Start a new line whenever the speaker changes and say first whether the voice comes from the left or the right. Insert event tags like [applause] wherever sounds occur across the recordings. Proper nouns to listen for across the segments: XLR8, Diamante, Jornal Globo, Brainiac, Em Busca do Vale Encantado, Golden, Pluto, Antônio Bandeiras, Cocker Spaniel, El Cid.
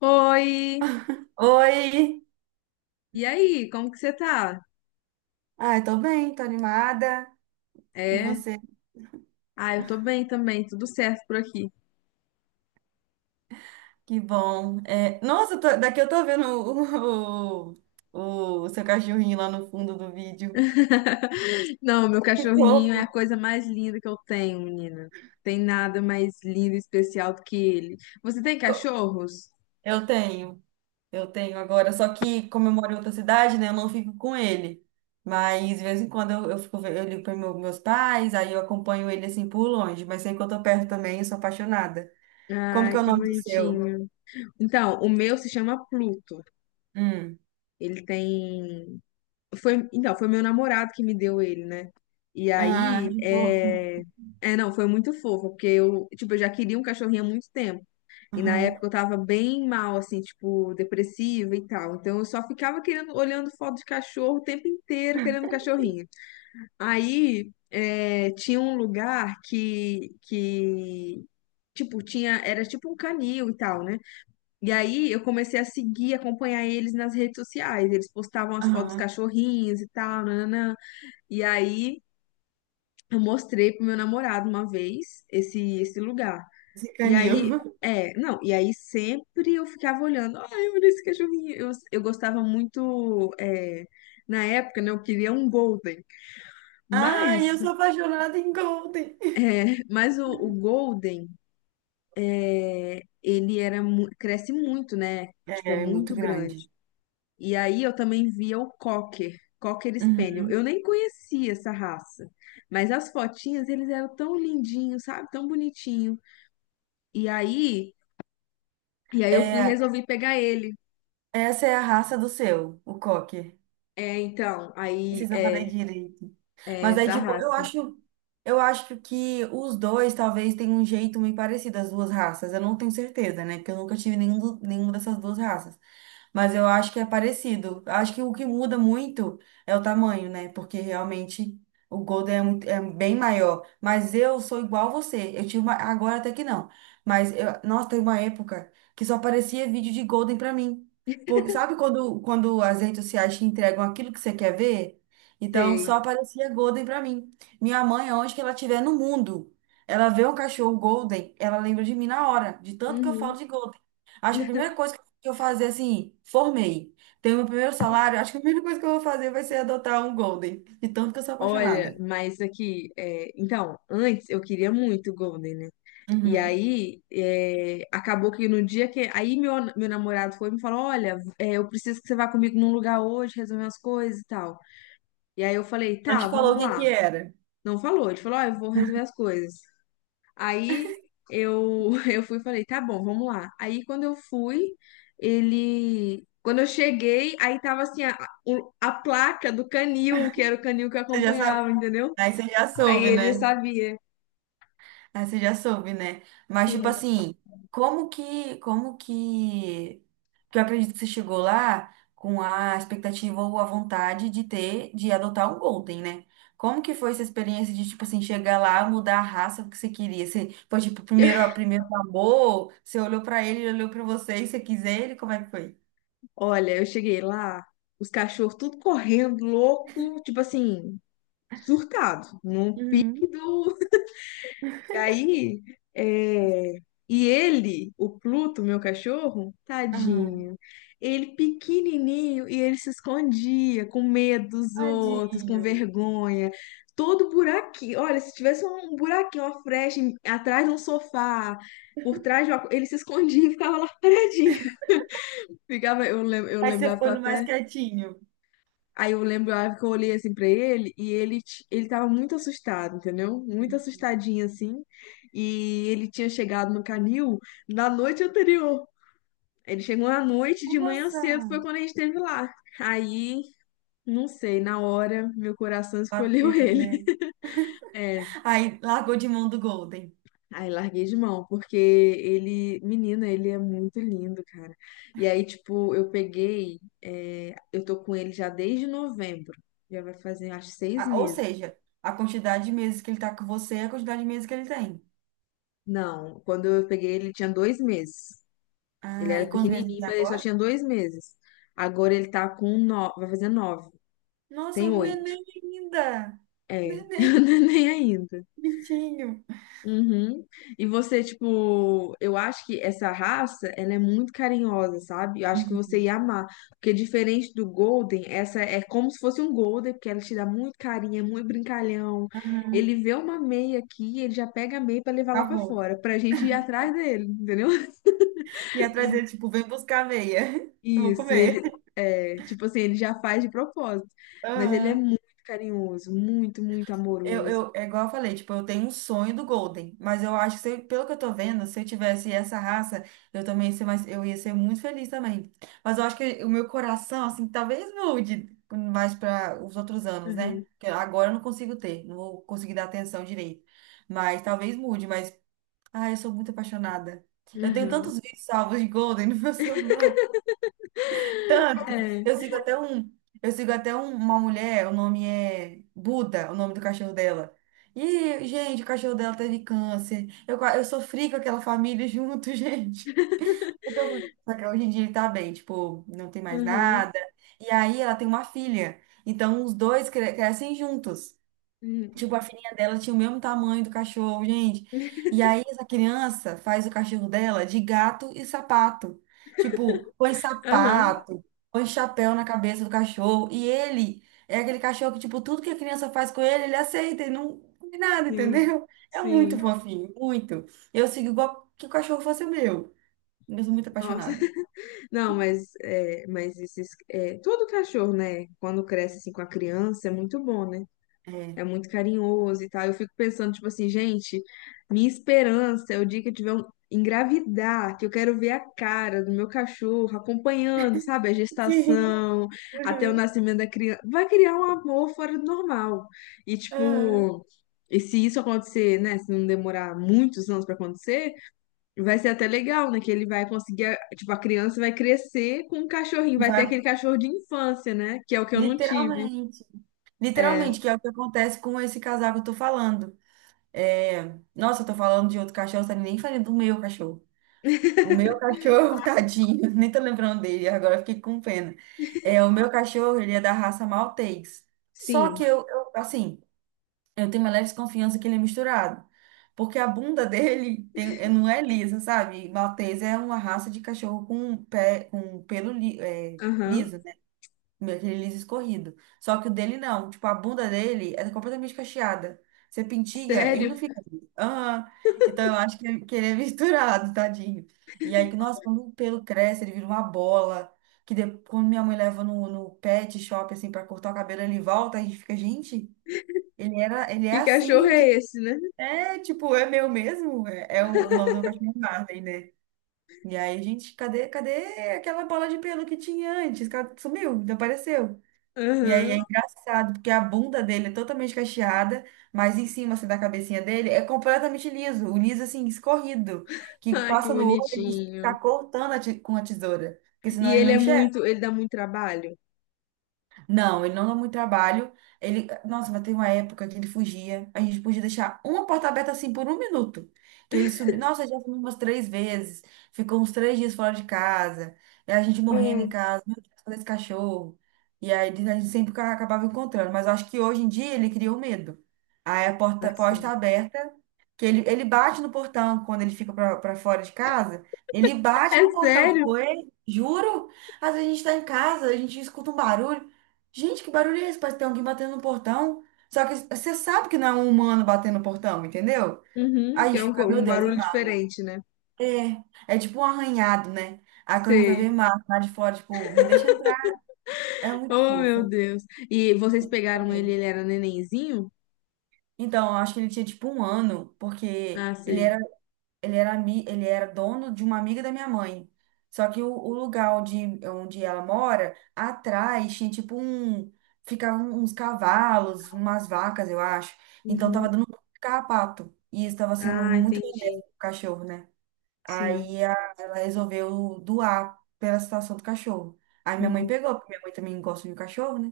left: Oi!
right: Oi!
left: E aí, como que você tá?
right: Ai, tô bem, tô animada. E
left: É?
right: você?
left: Ah, eu tô bem também, tudo certo por aqui.
right: Que bom. É, nossa, daqui eu tô vendo o seu cachorrinho lá no fundo do vídeo.
left: [laughs] Não, meu
right: Que
left: cachorrinho
right: fofo!
left: é a coisa mais linda que eu tenho, menina. Tem nada mais lindo e especial do que ele. Você tem
right: Co-
left: cachorros?
right: Eu tenho, eu tenho agora. Só que, como eu moro em outra cidade, né, eu não fico com ele. Mas, de vez em quando, eu ligo para meus pais, aí eu acompanho ele assim por longe. Mas sempre que eu tô perto também, eu sou apaixonada. Como que
left: Ai,
right: é o
left: que
right: nome do seu?
left: bonitinho. Então, o meu se chama Pluto.
right: Hum.
left: Ele tem. Foi... Então, foi meu namorado que me deu ele, né? E
right: Ah,
left: aí,
right: que fofo.
left: é. É, não, foi muito fofo, porque eu, tipo, eu já queria um cachorrinho há muito tempo. E na
right: Aham,
left: época eu tava bem mal, assim, tipo, depressiva e tal. Então eu só ficava querendo, olhando foto de cachorro o tempo inteiro, querendo um cachorrinho. Aí é, tinha um lugar que, tipo, tinha, era tipo um canil e tal, né? E aí eu comecei a seguir, acompanhar eles nas redes sociais. Eles postavam as fotos dos
right: aham.
left: cachorrinhos e tal, nananã. E aí eu mostrei pro meu namorado uma vez esse lugar. E aí,
right: Zicanil.
left: é, não, e aí sempre eu ficava olhando, ai, olha esse cachorrinho. Eu gostava muito, é, na época, né, eu queria um Golden, mas,
right: Ai, eu sou apaixonada em Golden.
left: é, mas o Golden, é, ele era, mu- cresce muito, né, tipo, é
right: É, é muito
left: muito grande.
right: grande.
left: E aí eu também via o Cocker, Cocker Spaniel.
right: Uhum.
left: Eu nem conhecia essa raça, mas as fotinhas, eles eram tão lindinhos, sabe, tão bonitinho. E aí, e aí eu fui, e
right: É,
left: resolvi pegar ele.
right: essa é a raça do seu, o Cocker.
left: É, então,
right: Não
left: aí
right: sei se eu falei
left: é,
right: direito.
left: é
right: Mas aí,
left: essa
right: tipo, eu
left: raça.
right: acho, eu acho que os dois talvez tenham um jeito meio parecido, as duas raças. Eu não tenho certeza, né? Porque eu nunca tive nenhum, nenhuma dessas duas raças. Mas eu acho que é parecido. Eu acho que o que muda muito é o tamanho, né? Porque realmente o Golden é bem maior. Mas eu sou igual a você. Eu tive uma. Agora até que não. Mas nossa, teve uma época que só aparecia vídeo de Golden pra mim. Sabe quando as redes sociais te entregam aquilo que você quer ver? Então
left: Sei.
right: só aparecia Golden pra mim. Minha mãe, aonde que ela estiver no mundo, ela vê um cachorro Golden, ela lembra de mim na hora, de tanto que eu
left: Uhum.
right: falo de Golden. Acho que a primeira coisa que eu vou fazer assim, formei, tenho meu primeiro salário, acho que a primeira coisa que eu vou fazer vai ser adotar um Golden, de tanto que eu sou
left: Olha,
right: apaixonada.
left: mas aqui, é, então, antes eu queria muito Golden, né? E
right: Uhum.
left: aí, é, acabou que no dia que. Aí meu namorado foi e me falou: Olha, é, eu preciso que você vá comigo num lugar hoje, resolver umas coisas e tal. E aí eu falei:
right: Não te
left: Tá,
right: falou
left: vamos
right: o que que
left: lá.
right: era.
left: Não falou, ele falou: Ó, eu vou resolver as coisas. Aí eu, [laughs] eu fui e falei, tá bom, vamos lá. Aí quando eu fui, ele. Quando eu cheguei, aí tava assim, a, o- a placa do canil, que era o canil que eu
right: Você já
left: acompanhava,
right: sabe.
left: entendeu?
right: Aí você já
left: Aí
right: soube,
left: ele
right: né?
left: sabia.
right: Ah, você já soube, né? Mas, tipo
left: Sim.
right: assim, como que, como que, que eu acredito que você chegou lá com a expectativa ou a vontade de ter, de adotar um Golden, né? Como que foi essa experiência de, tipo assim, chegar lá, mudar a raça que você queria? Você foi, tipo, primeiro,
left: [laughs]
right: primeiro amor, você olhou pra ele, ele olhou pra você e você quis ele? Como é que foi?
left: Olha, eu cheguei lá, os cachorros tudo correndo, louco, tipo assim, surtado, num pique
right: Uhum.
left: do E aí, é, e ele, o Pluto, meu cachorro,
right: Aham.
left: tadinho, ele pequenininho e ele se escondia com medo dos outros, com
right: Tadinho.
left: vergonha. Todo buraquinho, olha, se tivesse um buraquinho, uma frecha em- atrás de um sofá, por trás de uma... co- ele se escondia e ficava lá paradinho. [laughs] Ficava, eu, lem- eu
right: Aí você
left: lembrava que
right: foi
left: eu
right: no mais
left: até
right: quietinho.
left: Aí eu lembro a hora que eu olhei assim pra ele e ele, t- ele tava muito assustado, entendeu? Muito assustadinho assim. E ele tinha chegado no canil na noite anterior. Ele chegou à noite, de manhã
right: Nossa,
left: cedo foi quando a gente esteve lá. Aí, não sei, na hora meu coração escolheu
right: bateu,
left: ele.
right: né?
left: [laughs] É,
right: Aí largou de mão do Golden.
left: aí larguei de mão, porque ele, menina, ele é muito lindo, cara. E aí, tipo, eu peguei, é, eu tô com ele já desde novembro. Já vai fazer, acho, seis
right: Ou
left: meses.
right: seja, a quantidade de meses que ele tá com você é a quantidade de meses que ele tem.
left: Não, quando eu peguei ele tinha 2 meses. Ele
right: Ah, e
left: era
right: quantos meses ele
left: pequenininho,
right: tem
left: mas ele só
right: agora?
left: tinha 2 meses. Agora ele tá com nove, vai fazer nove.
right: Nossa,
left: Tem
right: um
left: oito.
right: neném ainda!
left: É,
right: Neném,
left: [laughs] nem ainda.
right: bichinho.
left: Uhum. E você, tipo, eu acho que essa raça, ela é muito carinhosa, sabe? Eu acho que você
right: Uhum.
left: ia amar. Porque diferente do Golden, essa é como se fosse um Golden, porque ela te dá muito carinho, é muito brincalhão.
right: Uhum.
left: Ele vê uma meia aqui, ele já pega a meia pra levar lá
right: Tá
left: pra
right: bom.
left: fora, pra gente ir atrás dele, entendeu?
right: E atrás dele,
left: [laughs]
right: tipo, vem buscar a meia. [laughs] Eu vou
left: Isso,
right: comer.
left: ele é, tipo assim, ele já faz de propósito, mas ele é
right: Aham.
left: muito carinhoso, muito, muito
right: Eu,
left: amoroso.
right: eu, é igual eu falei, tipo, eu tenho um sonho do Golden, mas eu acho que, se eu- pelo que eu tô vendo, se eu tivesse essa raça, eu também ia ser mais, eu ia ser muito feliz também. Mas eu acho que o meu coração, assim, talvez mude mais para os outros anos, né?
left: Aham,
right: Que agora eu não consigo ter, não vou conseguir dar atenção direito. Mas talvez mude, mas, ai, eu sou muito apaixonada. Eu tenho
left: aham.
right: tantos vídeos salvos de Golden no meu [laughs] celular. Tanto.
left: É,
right: Eu sigo até um, eu sigo até uma mulher, o nome é Buda, o nome do cachorro dela. E, gente, o cachorro dela teve câncer. Eu sofri com aquela família junto, [laughs] gente. Porque só que hoje em dia ele tá bem, tipo, não tem mais
left: aham.
right: nada. E aí ela tem uma filha. Então os dois crescem juntos.
left: Hum,
right: Tipo, a filhinha dela tinha o mesmo tamanho do cachorro, gente. E aí, essa criança faz o cachorro dela de gato e sapato. Tipo, põe
left: aham,
right: sapato, põe chapéu na cabeça do cachorro. E ele é aquele cachorro que, tipo, tudo que a criança faz com ele, ele aceita e não faz nada,
left: sim,
right: entendeu? É muito
left: sim.
right: fofinho, muito. Eu sigo igual que o cachorro fosse o meu. Eu sou muito
left: Nossa.
right: apaixonada.
left: [laughs] Não, mas, é, mas esses, é, todo cachorro, né? Quando cresce assim com a criança, é muito bom, né?
right: É.
left: É muito carinhoso e tal. Eu fico pensando, tipo assim, gente, minha esperança é o dia que eu tiver um engravidar, que eu quero ver a cara do meu cachorro acompanhando, sabe, a
right: [laughs] Sim.
left: gestação, até o
right: Uhum.
left: nascimento da criança. Vai criar um amor fora do normal. E,
right: Uhum.
left: tipo, e se isso acontecer, né, se não demorar muitos anos pra acontecer, vai ser até legal, né, que ele vai conseguir, a- tipo, a criança vai crescer com um cachorrinho,
right: E
left: vai ter
right: vai,
left: aquele cachorro de infância, né, que é o que eu não tive.
right: literalmente.
left: É,
right: Literalmente, que é o que acontece com esse casal que eu tô falando. É, nossa, eu tô falando de outro cachorro, tá nem falando do meu cachorro. O meu cachorro, [laughs] tadinho, nem tô lembrando dele, agora eu fiquei com pena. É, o meu cachorro, ele é da raça Maltês. Só
left: sim,
right: que eu tenho uma leve desconfiança que ele é misturado. Porque a bunda dele não é lisa, sabe? Maltês é uma raça de cachorro com pé, com pelo li, é,
left: aham.
right: liso. Meu, aquele liso escorrido. Só que o dele não. Tipo, a bunda dele é completamente cacheada. Você pintiga, ele
left: Sério?
right: não fica liso. Aham. Então eu acho que ele é [laughs] misturado, tadinho. E aí, nossa, quando o pelo cresce, ele vira uma bola. Que quando minha mãe leva no pet shop, assim, pra cortar o cabelo, ele volta, a gente fica, gente, ele é
left: Que cachorro
right: assim.
left: é esse, né?
right: É, tipo, é meu mesmo. É o nome do meu cachorro é Marley, né? E aí, gente, cadê, cadê aquela bola de pelo que tinha antes? Sumiu, desapareceu. E aí é
left: Aham.
right: engraçado, porque a bunda dele é totalmente cacheada, mas em cima, assim, da cabecinha dele é completamente liso. O liso, assim, escorrido. Que
left: Ah, que
right: passa no olho e a gente tem que ficar
left: bonitinho.
right: cortando com a tesoura. Porque senão
left: E
right: ele
left: ele
right: não
left: é
right: enxerga.
left: muito, ele dá muito trabalho?
right: Não, ele não dá muito trabalho. Ele, nossa, mas tem uma época que ele fugia. A gente podia deixar uma porta aberta assim por um minuto. Que ele subiu. Nossa, já subiu umas três vezes. Ficou uns 3 dias fora de casa. E a gente morrendo em
left: Hum,
right: casa. Meu Deus, cadê esse cachorro? E aí a gente sempre acabava encontrando. Mas eu acho que hoje em dia ele criou medo. Aí a porta pode
left: assim.
right: estar aberta. Que ele bate no portão quando ele fica pra fora de casa. Ele
left: É
right: bate no portão,
left: sério?
right: tipo, ei, juro? Às vezes a gente tá em casa, a gente escuta um barulho. Gente, que barulho é esse? Parece que tem alguém batendo no portão. Só que você sabe que não é um humano batendo no portão, entendeu?
left: Uhum,
right: Aí a
left: que é
right: gente
left: um, co-
right: fica, meu
left: um
right: Deus,
left: barulho
right: é mal.
left: diferente, né?
right: É, é tipo um arranhado, né? Aí quando a gente vai ver
left: Sei.
right: Marco lá de fora, tipo, me deixa entrar. É muito
left: Oh, meu
right: fofo,
left: Deus. E vocês
right: tenho
left: pegaram ele,
right: medo.
left: ele era nenenzinho?
right: Então, eu acho que ele tinha tipo um ano, porque
left: Ah,
right: ele
left: sei.
right: era ele era, ami- ele era dono de uma amiga da minha mãe. Só que o lugar onde ela mora, atrás tinha tipo um. Ficavam uns cavalos, umas vacas, eu acho. Então tava
left: Uhum.
right: dando muito carrapato. E isso tava sendo
left: Ah,
right: muito benéfico
left: entendi.
right: pro cachorro, né?
left: Sim.
right: Aí ela resolveu doar pela situação do cachorro. Aí minha mãe
left: Uhum.
right: pegou, porque minha mãe também gosta de cachorro, né?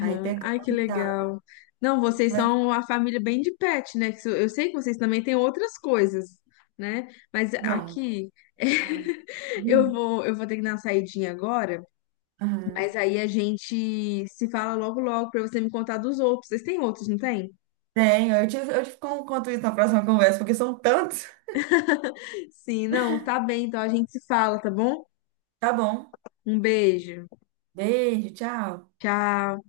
right: Aí pegamos
left: Ai, que
right: e tá.
left: legal. Não, vocês
right: Mas,
left: são uma família bem de pet, né? Que isso- Eu sei que vocês também têm outras coisas, né? Mas
right: não.
left: aqui
right: Ah,
left: [laughs] eu
right: hum,
left: vou, eu vou ter que dar uma saidinha agora,
right: aham.
left: mas aí a gente se fala logo logo pra você me contar dos outros. Vocês têm outros, não tem?
right: Tenho, eu te conto isso na próxima conversa, porque são tantos.
left: Sim, não, tá bem, então a gente se fala, tá bom?
right: Tá bom.
left: Um beijo.
right: Beijo, tchau.
left: Tchau.